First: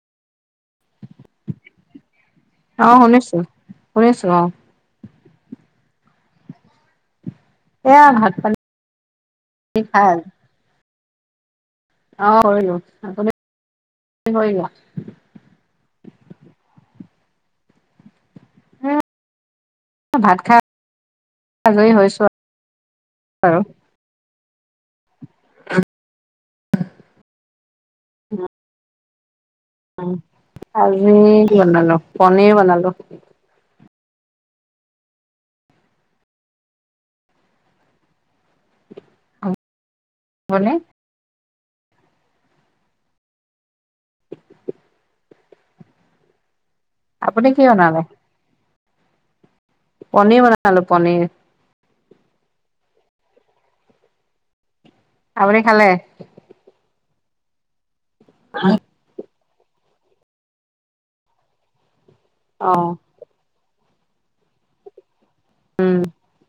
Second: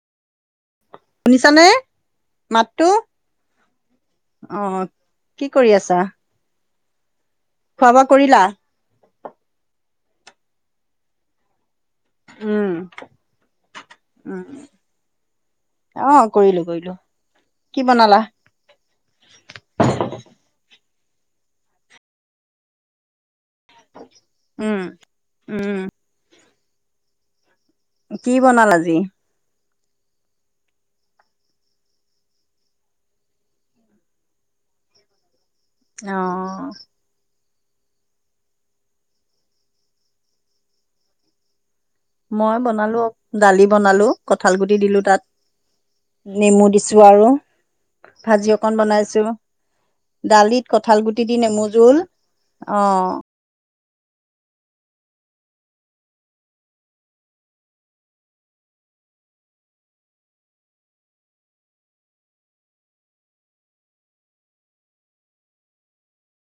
শুনিছানে অ মাতটো শুনিছো অ কি কৰি আছা। খোৱা বোৱা এয়া ভাত কৰিলা খালী খাই অ কৰিলো উম আপুনি উম কৰিলা অ কৰিলো কৰিলো কি বনালা এ ভাত খাই আজৰি হৈছোঁ আৰু বাৰু উম উম কি বনাল আজি আজি বনালো, পনীৰ বনলো। অ'। ভনে মই বনালো, দালি বনালো, কঁঠাল গুটি দিলোঁ তাত। নেমু দিছোঁ আৰু আপুনি কি বনালে ভাজি অকন বনাইছোঁ। পনীৰ দালিত বনালো কঠাল পনীৰ গুটি দি নেমু জোল, অ'। আপুনি খালে? [unintelligible] অ'। উম।